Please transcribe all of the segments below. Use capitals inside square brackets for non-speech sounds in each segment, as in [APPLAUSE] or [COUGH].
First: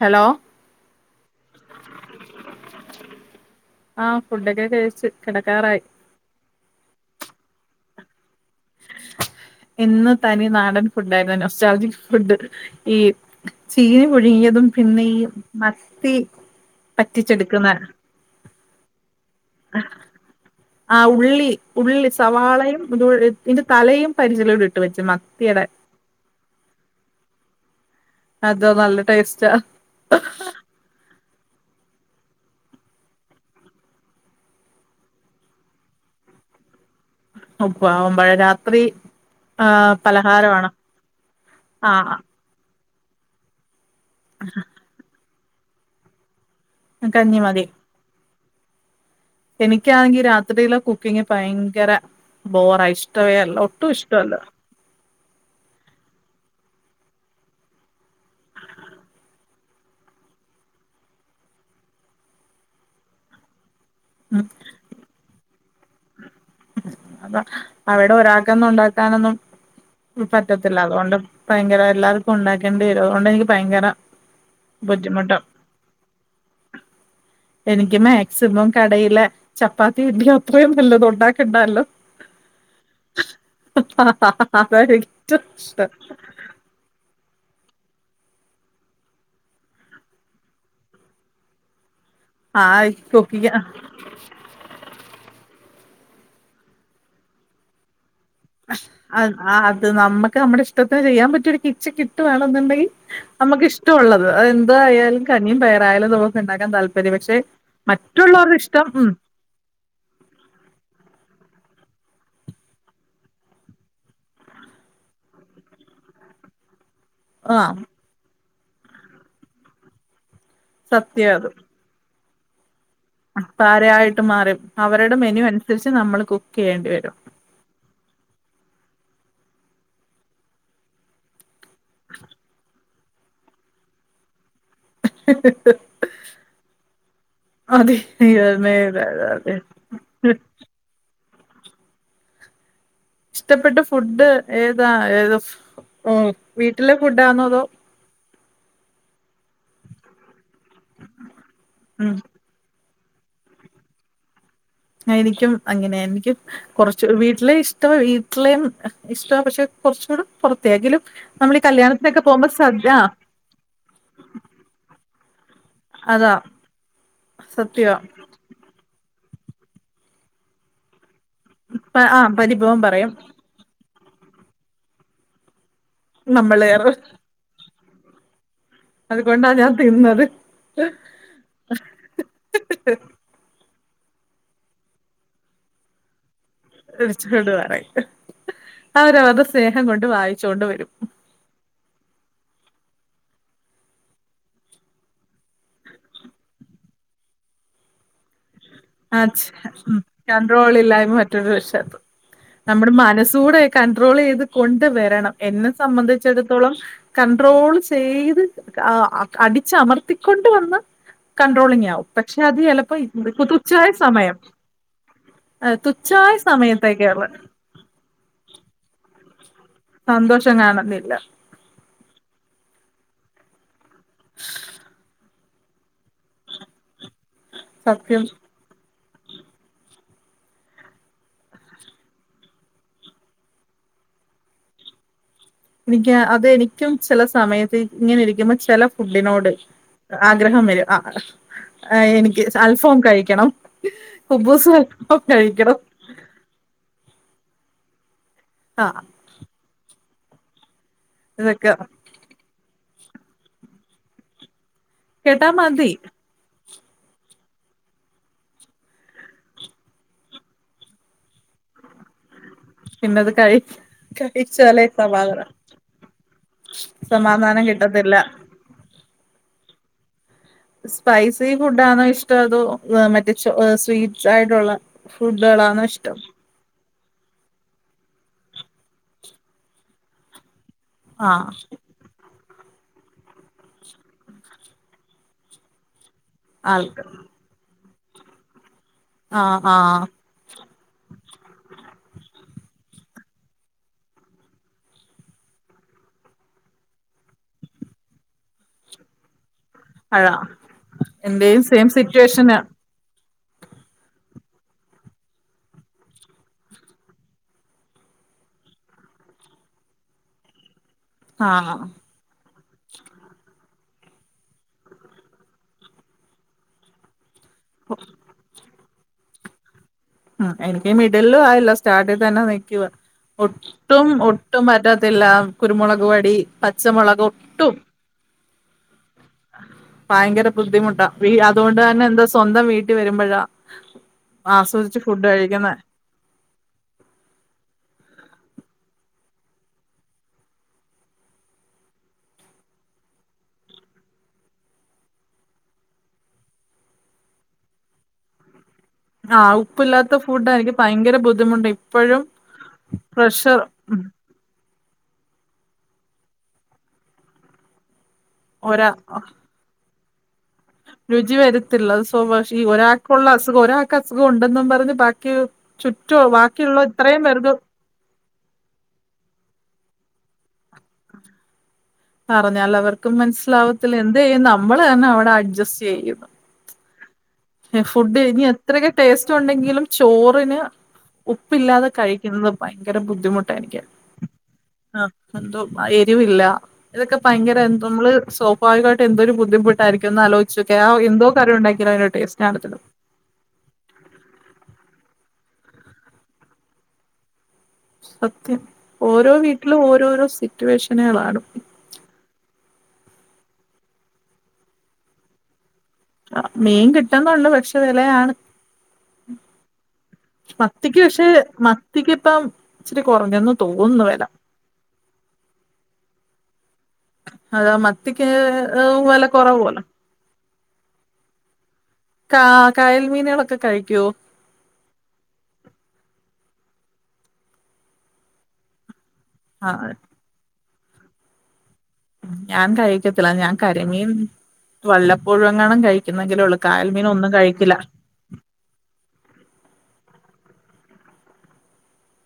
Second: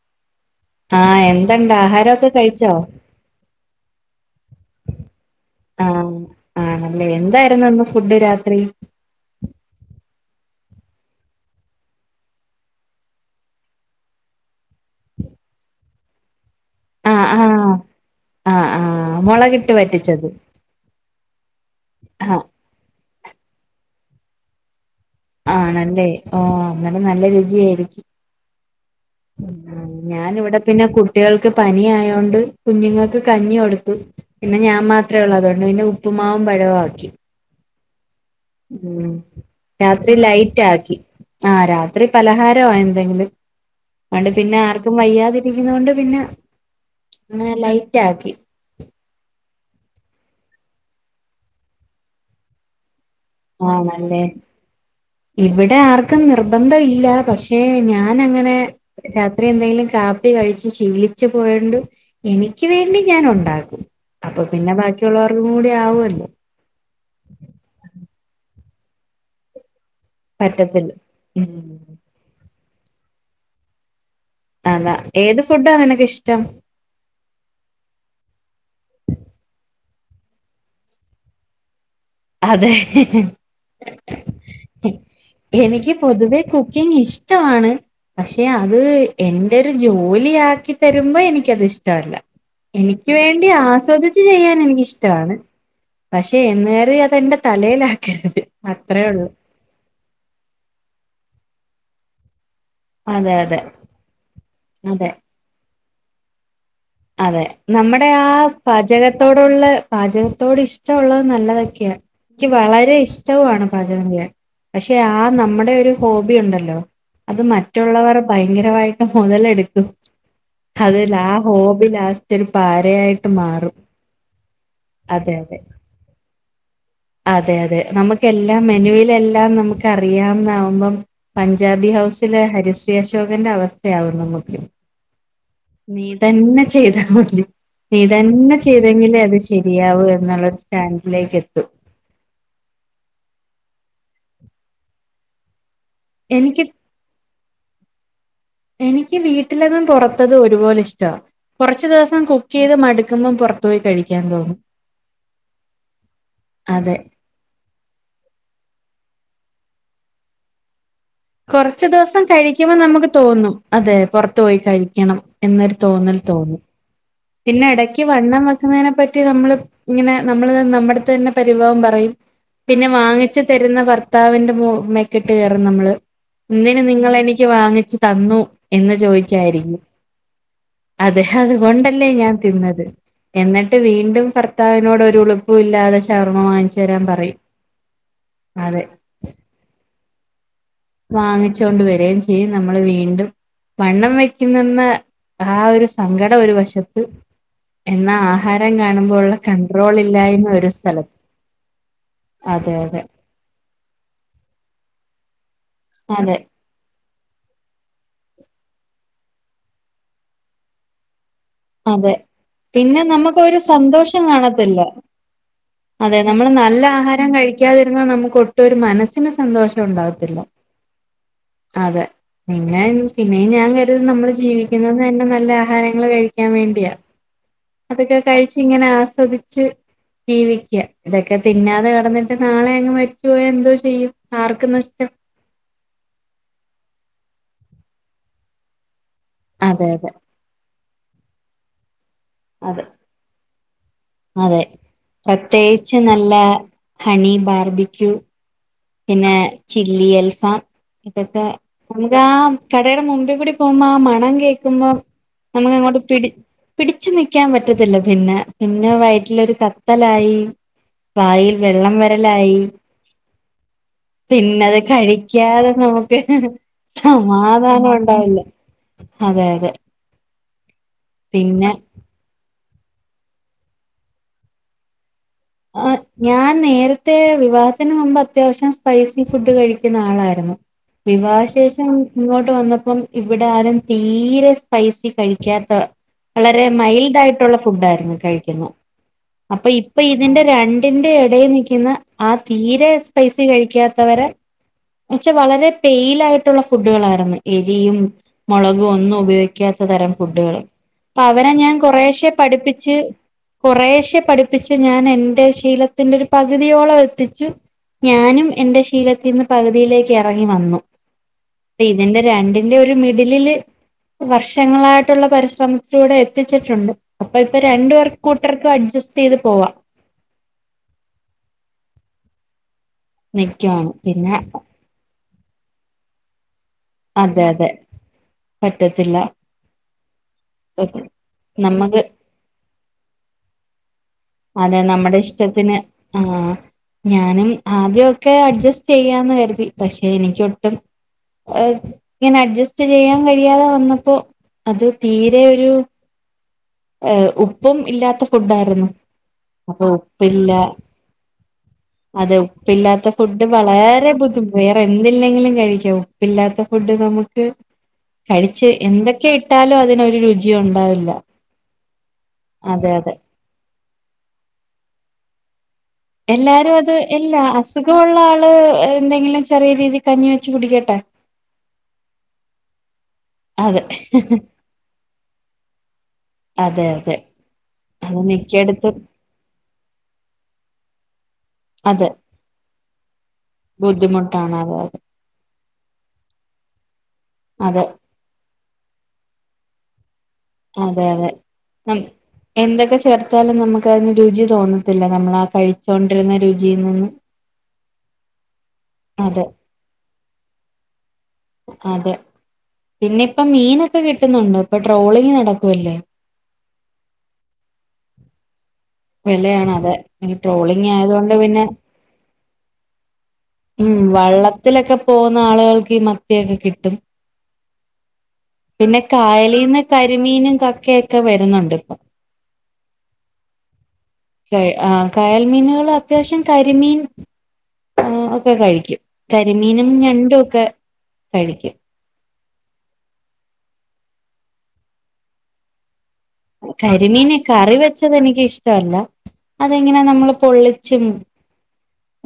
Hello ആഹ് എന്തണ്ട് ആഹാരൊക്കെ കഴിച്ചോ ആഹ് ഫുഡൊക്കെ കഴിച്ചു കെടക്കാറായി ആഹ് ആണല്ലേ എന്തായിരുന്നു ഇന്ന് ഫുഡ് രാത്രി ഇന്ന് തനി നാടൻ ഫുഡാരുന്നു നൊസ്റ്റാൽജി ഫുഡ് ഈ ചീനി പുഴുങ്ങിയതും പിന്നെ ഈ മത്തി ആഹ് പറ്റിച്ചെടുക്കുന്ന ആഹ് ആഹ് ആഹ് മൊളകിട്ട ആഹ് ഉള്ളി ഉള്ളി ആഹ് സവാളയും ഇന്റെ തലയും പരിചിലൂടെ ഇട്ട് വെച്ച് മ ആണല്ലെ ഓഹ് അന്നേരം നല്ല രുചിയായിരിക്കും അത് നല്ല ടേസ്റ്റാ ഉം ഞാനിവിടെ പിന്നെ കുട്ടികൾക്ക് പനി ആയോണ്ട് കുഞ്ഞുങ്ങക്ക് കഞ്ഞി കൊടുത്തു പിന്നെ ഞാൻ മാത്രേ ഒള്ള് അതോണ്ട് പിന്നെ ഉപ്പുമാവും പഴോം ആക്കി ഉപ്പമാവും പഴോം രാ ഉം രാത്രി ലൈറ്റ് ആക്കി ആഹ് രാത്രി പലഹാരവ എന്തെങ്കിലും അതണ്ട് പിന്നെ ആർക്കും വയ്യാതിരിക്കുന്ന കൊണ്ട് പിന്നെ കഞ്ഞി അങ്ങന മതി ലൈറ്റ് ആക്കി എനിക്കാണെങ്കി രാത്രിലെ കുക്കിങ് ബയങ്കര ബോറ ഇഷ് ആണല്ലേ ഇവിടെ ആർക്കും നിർബന്ധം ഇല്ല പക്ഷെ ഞാൻ അങ്ങനെ രാത്രി എന്തെങ്കിലും കാപ്പി കഴിച്ച് ശീലിച്ച് പോയൊണ്ട് എനിക്ക് വേണ്ടി ഞാൻ ഒണ്ടാക്കും ഉം അപ്പൊ പിന്നെ ബാക്കിയൊള്ളോർക്കും കൂടി ആവുവല്ലൊ അത അവടെ ഒരാൾക്കെന്നും ഒണ്ടാക്കാനെന്നും പറ്റത്തില്ല അതോണ്ട് ഭയങ്കര എല്ലാർക്കും ഒണ്ടാക്കേണ്ടി വരും അതോണ്ട് എനിക്ക് ഭയങ്കര അതാ ബുദ്ധിമുട്ടാ ഏത് ഫുഡാ നിനക്കിഷ്ടം എനിക്ക് മാക്സിമം കടയിലെ ചപ്പാത്തി കിട്ടിയ അത്രയും നല്ലത് ഒണ്ടാക്കണ്ടല്ലോ അതെ അതായിരിക്കും ഏറ്റവും ഇഷ്ടം എനിക്ക് പൊതുവേ കുക്കിംഗ്‌ കുക്കിംഗ്‌ ഇഷ്ടവാണ് പക്ഷെ അത് എന്റെ ഒരു ജോലി ആക്കി തരുമ്പോ എനിക്കത് ഇഷ്ടവല്ല ആ എനിക്ക് വേണ്ടി കുക്കിങ് ആസ്വദിച്ചു ചെയ്യാൻ എനിക്കിഷ്ടവാണ് പക്ഷെ എന്ന്‌ കരുതി അതെന്റെ തലേലാക്കരുത് അത് നമ്മുക്ക് നമ്മുടെ ഇഷ്ടത്തിന് ചെയ്യാൻ പറ്റിയൊ ഒരു കിച്ചൻ കിട്ടുവാണെന്നുണ്ടെങ്കി അതെ അതെ നമുക്ക് ഇഷ്ടമൊള്ളത് അത് അതെ എന്തായാലും കഞ്ഞിയും പയറായാലും നമുക്ക് ഉണ്ടാക്കാൻ താല്പര്യമു അതെ നമ്മുടെ ആ ഉം പാചകത്തോട് [UNINTELLIGIBLE] പാചകത്തോട് ഇഷ്ടള്ളത് നല്ലതൊക്കെയാ എനിക്ക് വളരെ ഇഷ്ടവുണ് പാചകം ചെയ്യാൻ പക്ഷെ ആ നമ്മുടെ ഒരു ഹോബി ഒണ്ടല്ലോ അത് ആ മറ്റുള്ളവർ ഭയങ്കരവായിട്ട് മുതലെടുക്കും അതിൽ ആ സത്യം ഹോബി ലാസ്റ്റ് ഒരു പാരയായിട്ട് മാറും പാരയായിട്ട് മാറും അവരുടെ അതെ മെനു അതെ അനുസരിച്ച് നമ്മൾ കുക്ക് ചെയ്യേണ്ടി വരും. അതെ അതെ നമുക്കെല്ലാം മെനുവിലെല്ലാം നമുക്ക് അറിയാന്നാകുമ്പം പഞ്ചാബി ഹൗസിലെ ഹരിശ്രീ അശോകന്റെ അവസ്ഥയാവും നമുക്ക്‌ [UNINTELLIGIBLE] നീ തന്നെ ചെയ്താ മതി അതെ നീ തന്നെ ചെയ്തെങ്കിലേ അത് അതെ ശരിയാവു എന്നുള്ളൊരു ചാൻസിലേക്ക് എത്തു ഇഷ്ടപ്പെട്ട ഫുഡ് ഏതാ ഏത് എനിക്ക് വീട്ടിലെ ഫുഡാണോ അതോ എനിക്ക് വീട്ടിലതും പൊറത്തതും ഒരുപോലെ ഇഷ്ടവാ കൊറച്ച ഉം ദിവസം കുക്ക് ചെയ്ത് മടുക്കുമ്പോം പുറത്ത് പോയി കഴിക്കാൻ തോന്നും എനിക്കും അങ്ങനെയാ എനിക്ക് അതെ കൊറച്ച് വീട്ടിലെ ഇഷ് ട്ടവാ വീട്ടിലേയും ഇഷ്ടവാ പക്ഷെ കൊറച്ചുകൂടി പുറത്തയാ എങ്കിലും കൊറച്ചു ദിവസം കഴിക്കുമ്പോ നമുക്ക് തോന്നും. അതെ പൊറത്തു പോയി കഴിക്കണം എന്നൊരു തോന്നൽ അതാ തോന്നും. പിന്നെ സത്യവാ എടയ്ക്ക് വണ്ണം വെക്കുന്നതിനെ പറ്റി നമ്മള് ഇങ്ങനെ നമ്മള് നമ്മടടുത്ത്തന്നെ പരിഭവം പറയും ആ പരിഭവം പിന്നെ പറയും വാങ്ങിച്ച് തരുന്ന ഭർത്താവിന്റെ മെക്കിട്ട് കയറും നമ്മള് നമ്മള് എന്തിന് നിങ്ങളെനിക്ക് വാങ്ങിച്ചു തന്നു എന്ന് അതുകൊണ്ടാ ഞാൻ ചോദിച്ചായിരിക്കും തിന്നത് അത് അതുകൊണ്ടല്ലേ ഞാൻ തിന്നത്. എന്നിട്ട് വീണ്ടും ഭർത്താവിനോട് ഒരുളുപ്പില്ലാതെ ഷവർമ്മ വാങ്ങിച്ച് [UNINTELLIGIBLE] പറയും അവരവരുടെ സ്നേഹം കൊണ്ട് വാങ്ങിച്ചൊണ്ട് വരും. വാങ്ങിച്ചു കൊണ്ട് വരുകയും ചെയ്യും നമ്മള് വീണ്ടും വണ്ണം വെക്കുന്നന്ന്‌ ആ ഒരു സങ്കടം ഒരു വശത്ത് എന്നാ ആഹാരം കാണുമ്പോൾ ആ ഒള്ള കണ്ട്രോൾ ഉം ഇല്ലായ്മ ഒരു കൺട്രോളില്ലായ്മ സ്ഥലത്ത് അതെ അതെ കൂടെ കണ്ട്രോൾ ചെയ്ത് കൊണ്ട് വരണം എന്നെ അതെ സംബന്ധിച്ചിടത്തോളം കൺട്രോള് ചെയ്ത് അടിച്ചമർത്തിക്കൊണ്ട് വന്ന് കൺട്രോളിംഗ് ആകും അതെ പക്ഷെ അത് ചെലപ്പോ പിന്നെ നമുക്കൊരു സന്തോഷം കാണത്തില്ല അതേ തുച്ഛായ നമ്മള് നല്ല സമയത്തേക്കുള്ള ആഹാരം കഴിക്കാതിരുന്ന നമുക്ക് ഒട്ടു ഒരു മനസ്സിന് സന്തോഷം ഉണ്ടാവത്തില്ല സന്തോഷം കാണുന്നില്ല അതെ പിന്നെ പിന്നെയും ഞാൻ കരുതി നമ്മള് ജീവിക്കുന്നത് തന്നെ നല്ല ആഹാരങ്ങൾ കഴിക്കാൻ കഴിക്കാൻ വേണ്ടിയ അതൊക്കെ സത്യം കഴിച്ച് ഇങ്ങനെ ആസ്വദിച്ച് ജീവിക്കുക ഇതൊക്കെ തിന്നാതെ കെടന്നിട്ട് നാളെ അങ്ങ് മരിച്ചുപോയാ എന്തോ ചെയ്യും ആർക്കും നഷ്ടം എനിക്ക് അതെനിക്കും ചെല സമയത്ത് ഇങ്ങനെ ഇരിക്കുമ്പോ ചെല ഫുഡിനോട് അതെ അതെ ആഗ്രഹം വരും ആ എനിക്ക് അതെ അൽഫാം കഴിക്കണം അതെ കുബ്ബൂസ് കഴിക്കണം. പ്രത്യേകിച്ച് നല്ല ഹണി ബാർബിക്കൂ ആ പിന്നെ ചില്ലി അൽഫാം. ഇതൊക്കെ ഇതാ കടയുടെ മുമ്പി കൂടി പോകുമ്പോ ആ മണം കേൾക്കുമ്പോ കേട്ടാ നമുക്ക് മതി അങ്ങോട്ട് പിടിച്ച് പിടിച്ചു നിക്കാൻ പറ്റത്തില്ല പിന്നെ പിന്നെ വയറ്റിലൊരു കത്തലായി വായിൽ വെള്ളം വരലായി പിന്നത് കഴി പിന്നത് കഴിച്ചാലേ സമാധാനം കഴിക്കാതെ നമുക്ക് ഹ് ഹ് സമാധാനം ഒണ്ടാവില്ല അതെ അതെ സ്പൈസി പിന്നെ ഫുഡാണോ ഇഷ്ടോ അതോ മറ്റേ ചോ സ്വീറ്റ് ആയിട്ടൊള്ള ഫുഡുകള ആ ഞാൻ നേര ത്തെ വിവാഹത്തിന് മുമ്പ് അത്യാവശ്യം സ്പൈസി ഫുഡ് കഴിക്കുന്ന ആളായിരുന്നു ആ വിവാഹ ശേഷം ഇങ്ങോട്ട് വന്നപ്പം ഇവിടെ ആരും തീരെ സ്പൈസി കഴിക്കാത്ത വളരെ ആൾക്ക് മൈൽഡ് ആയിട്ടുള്ള ഫുഡ ആായിരുന്നു കഴിക്കെന്നെ ആ അപ്പൊ ആ ഇപ്പൊ ഈ ഇതിന്റെ രണ്ടിന്റെ എടെ നിയ്ക്ന്നെ ആ തീരെ സ്പൈസി കഴിക്കാത്തവരെ പക്ഷെ വളരെ പെയിലായിട്ടുള്ള ഫുഡുകളായിരുന്നു എരിയും മൊളകും ഒന്നും ഉപയോഗി ക്കാത്ത തരം അഴ ഫുഡുകള് അപ്പൊ അവരെ എന്റെയും ഞാൻ സെയിം കൊറശെ സിറ്റുവേഷനാ പഠിപ്പിച്ച് കൊറേശെ പഠിപ്പിച്ച് ഞാൻ എന്റെ ശീലത്തിന്റെ ഒരു പകുതിയോളം എത്തിച്ച് ഞാനും എന്റെ ശീലത്തിന്ന് പകുതിയിലേക്ക് എറങ്ങി വന്നു ആ പിന്നെ ന്റെ രണ്ട് എന്റെ ഒരു മിഡിലില് വർഷങ്ങളായിട്ടുള്ള പരിശ്രമത്തിലൂടെ എത്തിച്ചിട്ടുണ്ട്. അപ്പൊ ഇപ്പൊ രണ്ടു ഓ പേർക്ക് കൂട്ടുകർക്കും അഡ്ജസ്റ്റ് യ്ത് പോവാ എനിക്ക് മിഡില്ലു ആയില്ല സ്റ്റാർട്ടി തന്നെ നിയ്ക്കുവ. നിക്കുവാണ് ഒട്ടും പിന്നെ ഒട്ടും പറ്റത്തില്ല കുരുമുളക് പടി അതെ അതെ പറ്റത്തില്ല ഭയങ്കര ബുദ്ധിമുട്ടാ വി അതോണ്ട് നമുക്ക് തന്നെ എന്താ സ്വന്തം വീട്ടി വരുമ്പഴാ അതെ നമ്മടെ ഇഷ്ടത്തിന് ആ ഞാനും ആദ്യക്കെ അഡ്ജസ്റ്റ് യ്യാന്ന് കരുതി പക്ഷെ എനിക്കൊട്ടും ഏ ഇങ്ങനെ അഡ്ജസ്റ്റ് ചെയ്യാ കഴിയാതെ വന്നപ്പോ അത് തീരെ ഒരു ഏഹ് ഉപ്പും ഇല്ലാത്ത ഫുഡ് ആയിരുന്നു. ആഹ് അപ്പൊ ഉപ്പില്ലാത്ത ഫുഡാ ഉപ്പില്ല എനിക്ക് ഭയങ്കര ബുദ്ധിമുട്ട് ഇപ്പോഴും അതെ ഉപ്പില്ലാത്ത ഫുഡ് പ്രഷർ വളരെ ബുദ്ധിമു വേറെ എന്തില്ലെങ്കിലും കഴിക്കും ഉപ്പില്ലാത്ത ഫുഡ് നമുക്ക് കഴിച്ച് ഒരാ എന്തൊക്കെയ ട്ടാലും അതിനൊരു രുചിയോണ്ടാവില്ല. സേബാഷി ഒരാക്കുള്ള അസുഖം ഒരാക്ക് അസുഖം ഉണ്ടെന്നും പറഞ്ഞ് ബാക്കി ചു എല്ലാരും അത് എല്ലാ അസുഗോള്ള ആള് എന്തെങ്കിലും ചെറിയ രീതി കഞ്ഞി വെച്ച് കുടിക്കട്ടെ. പറഞ്ഞാല് അവർക്കും അതെ മനസ്സിലാവത്തില്ല എന്ത് ചെയ്യും നമ്മള് തന്നെ അവിടെ അഡ്ജസ്റ്റ് ചെയ്യും. അതെ അതെ. അത് ഫുഡ് ഇനി എത്രൊക്കെ മിക്കയിടത്തും ടേസ്റ്റ് ഒണ്ടെങ്കിലും ചോറിന് ഉപ്പില്ലാതെ അതെ കഴിക്കുന്നത് ഭയങ്കര ബുദ്ധിമുട്ടായിരിക്കും ബുദ്ധിമുട്ടാണ് അതെ അതെ ആഹ് എന്തോ എരിവില്ല ഇതൊക്കെ ഭയങ്കര എന്ത അതെ നമ്മള് സോ സോബാവികായിട്ടും എന്തൊരു ബുദ്ധിമുട്ടായിരിക്കും ഒന്ന് ആലോിച്ചോക്ക്യേ ആഹ് അതെ എന്തോ അതെ കാറി ഒണ്ടാകിലും നം എന്തൊക്കെ ച് ചേർത്താലും നമുക്കയ്ന് രുചി തോന്നത്തില്ല നമ്മള ആഹ് കഴിച്ചിണ്ടിരുന്ന രുചി നിന്ന് സത്യം ഓരോ അതെ വീട്ടിലും ഓരോരോ സിറ്റുവേഷനുകളാണ്. അതെ പിന്നെ ഇപ്പൊ മീനൊക്കെ കിട്ടുന്നുണ്ടോ ഇപ്പൊ ട്രോളിങ് നടക്കുവല്ലേ? ആഹ് മീൻ കിട്ടുന്നുണ്ട് പക്ഷെ വെലയാണ്. വെലയാണ് അതെ എ ട്രോളിംഗ ആയതൊണ്ട് പിന്നെ ക്കിപ്പം ഇച്ചിരി കൊറഞ്ഞന്ന് ഉം വള്ളത്തിലൊക്കെ പോകുന്ന ആളുകൾക്ക് ഈ മത്തിയൊക്കെ കിട്ടും. അതാ മത്തിക്ക് പിന്നെ വില കായലീന്ന് കുറവുമല്ലോ കരിമീനും കക്കയൊക്കെ വരുന്നുണ്ട് പ്പം. കാ കായൽ മീനുളൊക്കെ കഴിക്കോ? ആഹ് കായൽ മീനുകൾ അത്യാവശ്യം കരിമീൻ ഏ ഒക്കെ കഴിക്കും. കരിമീനും ആഹ് ഞണ്ടും ഒക്കെ കഴിക്കും. ഞാൻ കഴിക്കത്തില്ല ഞാൻ കരിമീൻ വല്ലപൊഴേങ്ങാണു കഴി കുന്നെങ്കിലൊള്ളൂ കായൽ മീൻ ഒന്നും കഴിക്കില്ല ച്ചത് എനിക്ക് ഇഷ്ടല്ല അതെങ്ങനെ നമ്മള് പൊള്ളിച്ചും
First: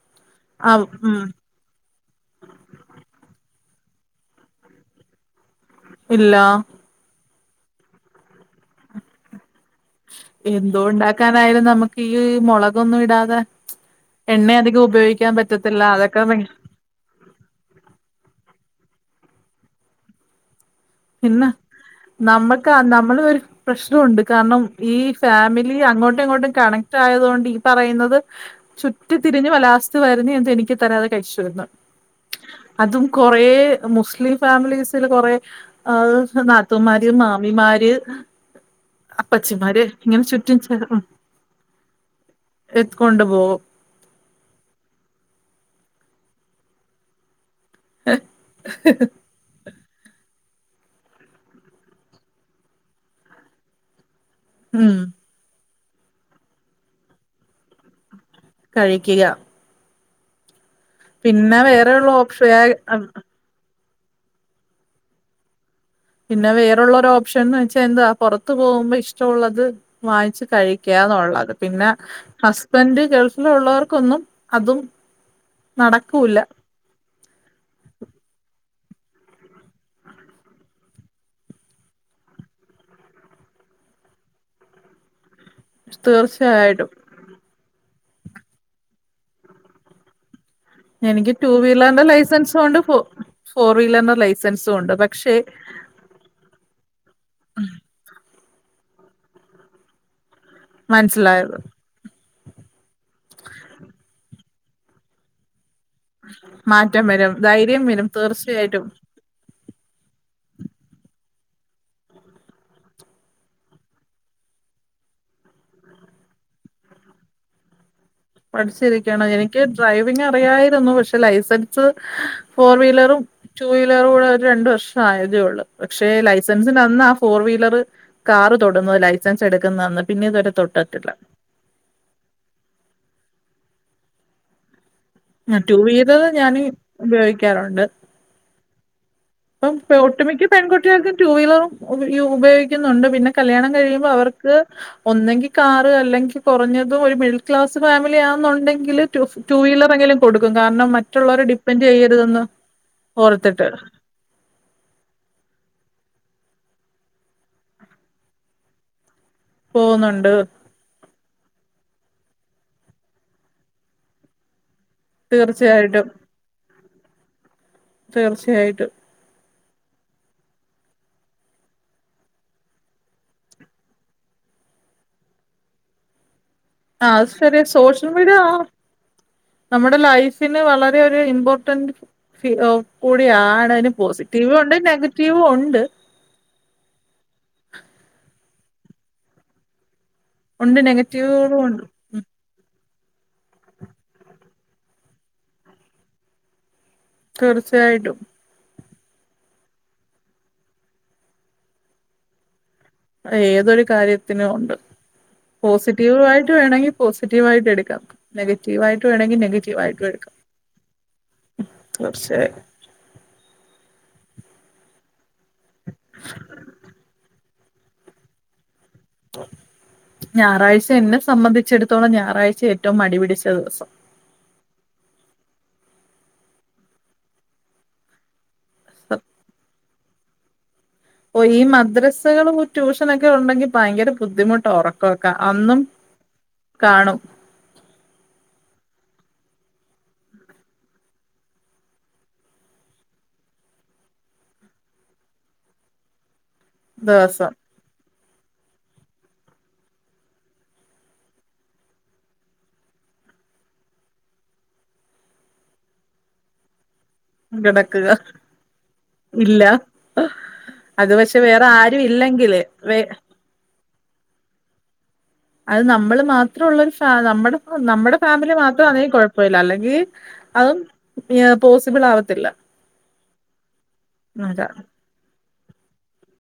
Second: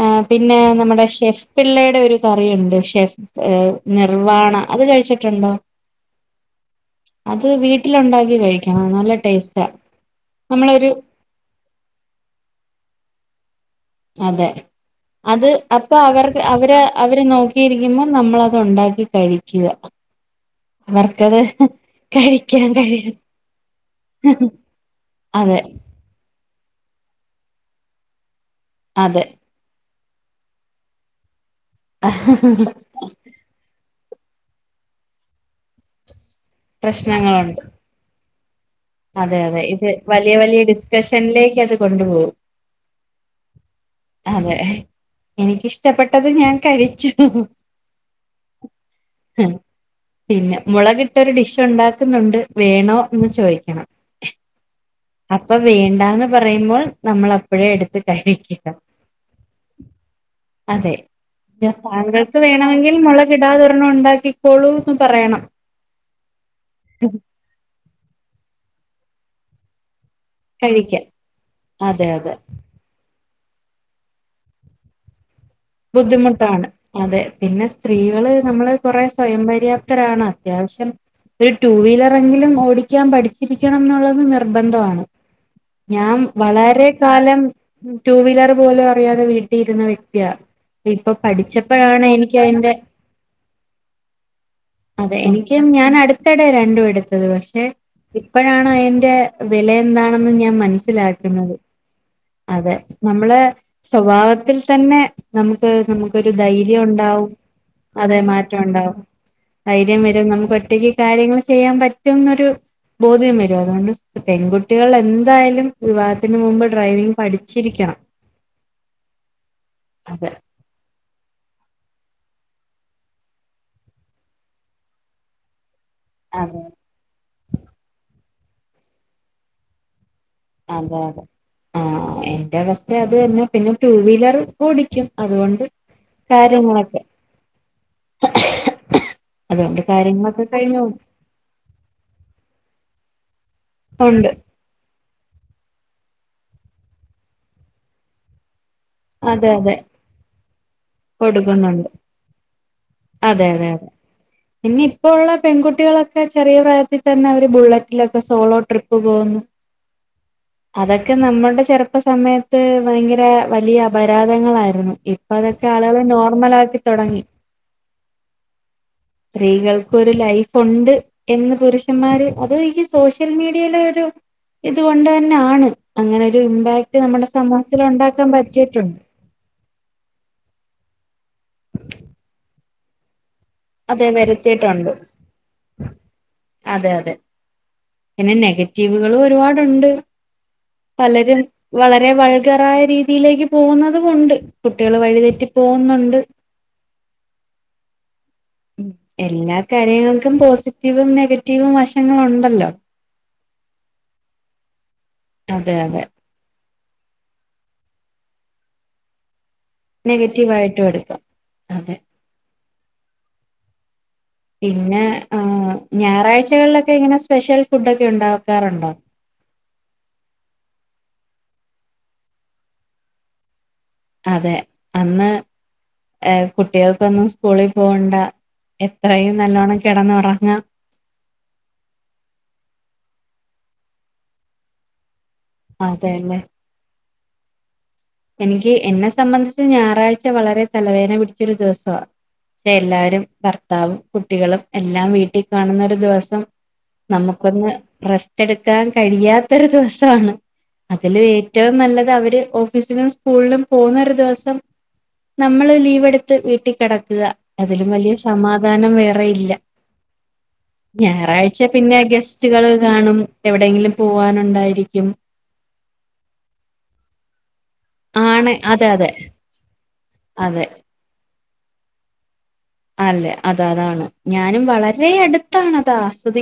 ആഹ് പിന്നെ ആ നമ്മടെ ഉം ശെ പിള്ളയുടെ ഒരു കറിയുണ്ട് ഷെഫ് നിർവാണ അത് കഴിച്ചിട്ടുണ്ടോ ഇല്ല അത് വീട്ടിലുണ്ടാക്കി കഴിക്കണം നല്ല ടേസ്റ്റാ എന്തു നമ്മളൊരു ഉണ്ടാക്കാനായാലും നമുക്ക് ഈ മൊളകൊന്നും ഇടാതെ അതെ എണ്ണ അധികം ഉപയോഗിക്കാൻ അത് പറ്റത്തില്ല അപ്പൊ അതൊക്കെ അവർട് ഭയ- അവര് അവര് നോക്കിയിരിക്കുമ്പോൾ നമ്മളത് ഒണ്ടാക്കി കഴിക്കാ പിന്നെ [UNINTELLIGIBLE] കഴിക്കാൻ നമ്മക്ക് നമ്മള കഴിയും ഒരു പ്രഷ്നോണ്ട് കാരണം ഈ അതെ ഫാമിലി അങ്ങോട്ടും ഇങ്ങോട്ടും കണ റ്റായത്കൊണ്ട് ഈ പറയുന്നത് ചുറ്റി അതെ തിരിഞ്ഞ് വലാസ് വരുന്ന എന്ത എനിക്ക് തരാതെ കഴിച്ചു വന്നു ആ അതും കൊറേ മുസ്ലിം ഫാമിലീസിൽ കൊറേ [UNINTELLIGIBLE] നാത്തുമാര് പ്രശ്നങ്ങളുണ്ട് മാമിമാര് അതെ അതെ അപ്പച്ചിമാര് ഇത് ഇങ്ങനെ വലിയ ചുറ്റും വലിയ ഡിസ്കഷനിലേക്ക് അത് കൊണ്ടുപോവും എത് കൊണ്ട്പോവും അതെ എനിക്കിഷ്ടപ്പെട്ടത് ഞാൻ കഴിച്ചു ആ പിന്നെ മുളകിട്ടൊരു ഡിഷ് ഉണ്ടാക്കുന്നുണ്ട് വേണോ എന്ന് ചോയിക്ക ക്കണം ഉം അപ്പൊ വേണ്ടാന്ന് പറയുമ്പോൾ നമ്മൾ അപ്പഴേ എടുത്ത് കഴിക്കും കഴിക്കുക അതെ പിന്നെ വേറെയുള്ള താങ്കൾക്ക് ഓപ്ഷൻ വേണമെങ്കിൽ മുള കിടാ തൊരണ്ണം ഉണ്ടാക്കിക്കോളൂന്ന് പറയണം പിന്നെ വേറൊള്ളൊരു ഓപ്ഷൻ എന്ന് വെച്ചാൽ എന്താ പൊറത്ത് പോകുമ്പോ ഇഷ്ടമുള്ളത് വാങ്ങിച്ചി കഴിക്കാം കഴിക്കാന്നുള്ളത് പിന്നെ അതെ അതെ ഹസ്ബൻഡ് ഗൾഫിലുള്ളവർക്കൊന്നും അതും നടക്കൂല്ല ബുദ്ധിമുട്ടാണ് അതെ പിന്നെ സ്ത്രീകള് നമ്മള് കൊറേ സ്വയംപര്യാപ്തരാണ് അത്യാവശ്യം ഒരു ടു വീലറെങ്കിലും ഓടിക്കാൻ പഠിച്ചിരിക്കണം ന്നുള്ളത് നിർബന്ധാണ് ഞാൻ വളരെ തീർച്ചയായിട്ടും കാലം ടു വീലർ പോലും അറിയാതെ വീട്ടി ഇരുന്ന വ്യക്തിയ ഇപ്പൊ എനിക്ക് ടു വീലറിന്റെ പഠിച്ചപ്പഴാണ് എനിക്ക് ലൈസൻസും അയിന്റെ ഉണ്ട് ഫോ ഫോർ വീലറിന്റെ ലൈസൻസും ഉണ്ട് അതെ പക്ഷെ എനിക്ക് ഞാൻ അടു ത്തടെ രണ്ടും എടുത്തത് പക്ഷെ ഇപ്പഴാണ് അയിന്റെ വില എന്താണെന്ന് ഞാൻ മന സ്സിലാക്കുന്നത് മനസ്സിലായത് അതെ നമ്മളെ സ്വഭാവത്തിൽ തന്നെ നമുക്ക് നമുക്കൊരു ധൈര്യം മാറ്റം ഉണ്ടാവും വരും ധൈര്യം വരും അതെ മാറ്റം തീർച്ചയായിട്ടും ഉണ്ടാവും ധൈര്യം വരും നമുക്ക് ഒറ്റക്ക് കാര്യങ്ങൾ ചെയ്യാൻ പറ്റുംന്നൊരു ബോധ്യം വരും അതോണ്ട് പെൺകുട്ടികൾ എന്തായാലും വിവാഹത്തിന് മുമ്പ് ഡ്രൈവിംഗ് പഠിച്ചിരിക്കണം പഠിച്ചിരിക്കണം എനിക്ക് ഡ്രൈവിംഗ് അതെ അറിയായിരുന്നു പക്ഷെ ലൈസൻ സ് ഫോർ വീലറും ടു വീലറും കൂടെ ഒരു രണ്ട് വർഷം ആയതേ ഒള്ളൂ പക്ഷെ അതെ ലൈസൻസിന്റ അന്ന് ആ ഫോർ വീലർ കാറ് തൊടുന്നത് ലൈസൻസ് എടുക്കുന്നന്ന് പിന്നെ ഇതുവരെ അതെ അതെ തൊട്ടിട്ടില്ല ആഹ് എന്റെ അവസ്ഥ അത് തന്നെ പിന്നെ ടു വീലർ ഓടിക്കും അതുകൊണ്ട് ടു വീലർ ഞാന് കാര്യങ്ങളൊക്കെ ഉപയോഗിക്കാറുണ്ട് പ്പം അതുകൊണ്ട് ഒട്ടുമിക്ക കാര്യങ്ങളൊക്കെ കഴിഞ്ഞു പോകും. പെൺകുട്ടിയൾക്കു ടൂ വീലറും ഉപയോഗിക്കുന്നുണ്ട് പിന്നെ കല്ല്യാണം കഴിയുമ്പോ ഉണ്ട് അവർക്ക് ഒന്നെങ്കി കാറ് അല്ലെങ്കിൽ കുറഞ്ഞതും ഒരു മിഡിൽ ക്ലാസ് ഫാമിലി ആന്നുണ്ടെങ്കില് ടു അതെ അതെ ടുവീലറെങ്കിലും കൊടുക്കും കാരണം മറ്റുള്ളവരെ ഡിപ്പെൻഡ് കൊടുക്കുന്നുണ്ട് ചെയ്യരുതെന്ന് ഓർത്തിട്ട് ഇനി ഇപ്പോ ഉള്ള പെൺകുട്ടികളൊക്കെ ചെറിയ പ്രായത്തിൽ തന്നെ അവര് ബുള്ളറ്റിലൊക്കെ സോളോ ട്രിപ്പ് പോകുന്നു പോകുന്നുണ്ട് അതൊക്കെ നമ്മളുടെ ചെറുപ്പ സമയത്ത് ഭയങ്കര വലിയ അപരാധങ്ങളായിരുന്നു. ഇ ഇപ്പതൊക്കെ ആളുകള് തീർച്ചയായിട്ടും നോർമലാക്കി തൊടങ്ങി തീർച്ചയായിട്ടും സ്ത്രീകൾക്കൊരു ലൈഫുണ്ട് എന്ന് പുരുഷന്മാര് അത് ഈ സോഷ്യൽ മീഡിയയിലെ ഒരു ഇത് കൊണ്ട നാണ് അങ്ങനെ ഒരു ഇമ്പാക്ട് ആ നമ്മുടെ അത് ശരിയ സമൂഹത്തില് സോഷ്യൽ ഉണ്ടാക്കാൻ മീഡിയ പറ്റിയിട്ടുണ്ട് നമ്മുടെ ലൈഫിന് വളരെ ഒരു ഇമ്പോർട്ടന്റ് ഫി കൂടിയാണ് അയിന് അതെ പോസിറ്റീവൂണ്ട് വരുത്തിയിട്ടുണ്ട് നെഗറ്റീവൂണ്ട് അതെ അതെ പിന്നെ നെഗറ്റീവുകളും ഒരുപാടുണ്ട് ഉണ്ട് പലരും നെഗറ്റീവുകളും ഉണ്ട് വള രെ ഉം, വൾഗറായ രീതിയിലേക്ക് പോകുന്നതും ഉണ്ട്. കുട്ടികൾ വഴിതെറ്റി പോകുന്നുണ്ട് തീർച്ചയായിട്ടും എല്ലാ കാര്യങ്ങൾക്കും പോസിറ്റീവും നെഗറ്റീവും വശങ്ങള്ണ്ടല്ലോ ഏതൊരു കാര്യത്തിനും ഉണ്ട്. അതെ അതെ പോസിറ്റീവ് ആയിട്ട് വേണെങ്കി പോസിറ്റീവായിട്ട് എട്ക്കാം. നെഗറ്റീവായിട്ട് വേണെങ്കി നെഗ വായിട്ടും എട്ക്കാം. നെഗറ്റീവായിട്ടും എടുക്കാം അതെ പക്ഷെ പിന്നെ ഹ് ഞായറാഴ്ചകളിലൊക്കെ ഇങ്ങനെ സ്പെഷ്യൽ ഫുഡൊക്കെ ഉണ്ടാക്കാറുണ്ടോ ഞാറാഴ്ച്ച എന്നെ സംബന്ധിച്ചെടുത്തോളം ഞാറാഴ്ച ഏറ്റവും മടിപിടിച്ച ദിവസം അതെ അന്ന് ഏഹ് കുട്ടിയേൾക്കൊന്നും സ്കൂളി പോണ്ട എത്രയും നല്ലോണം കെടന്നുറങ്ങാം ഓ ഈ മദ്രസകളും ട്യൂഷനൊക്കെ ഉണ്ടെങ്കി ഭയങ്കര ബുദ്ധിമുട്ട ഒറ ക്കൊക്കെ അന്നും അതന്നെ കാണും എനിക്ക് എന്നെ സംബന്ധിച്ച് ഞാറാഴ്ച്ച വളരെ തലവേദന പിടിച്ചൊരു ദിവസ ത്തെ എല്ലാരും ഭർത്താവും കുട്ടികളും എല്ലാം വീട്ടി കാണുന്നൊരു ദിവസം ദിവസം നമ്മുക്കൊന്ന് റെസ് റ്റെടുക്കാൻ കഴിയാത്ത ഒരു ദിവസാണ്. അതിലും ഏറ്റവും നല്ലത് അവര് ഓഫ് ഫീസിലും സ്കൂളിലും പോവുന്ന ഒരു ദിവസം നമ്മളും ലീവ് എടുത്ത് വീട്ടിക്കിടക്ക്‌ക അതിലും കിടക്കുക വലിയ സമാധാനം വേറെയില്ല ഇല്ല അത് പക്ഷെ വേറെ ഞായറാഴ്ച പിന്നെ ആരും ഇല്ലെങ്കില് ഗസ്റ്റുകൾ വേ കാണും, എവിടെയെങ്കിലും പോവാനുണ്ടായിരിക്കും അഹ് നമ്മള് മാത്രൊള്ളൊരു ഫാ നമ്മടെ നമ്മടെ ആണ് ഫാമിലി അതെ മാത്രാണെങ്കി അതെ കൊഴപ്പ ഇല്ല അല്ലെങ്കി അതെ അതും [UNINTELLIGIBLE] പോസിബിൾ ആവത്തില്ല അല്ല അതാ അതാണ് ഞാനും വളരെ അടുത്താണ് അതാസ്വദി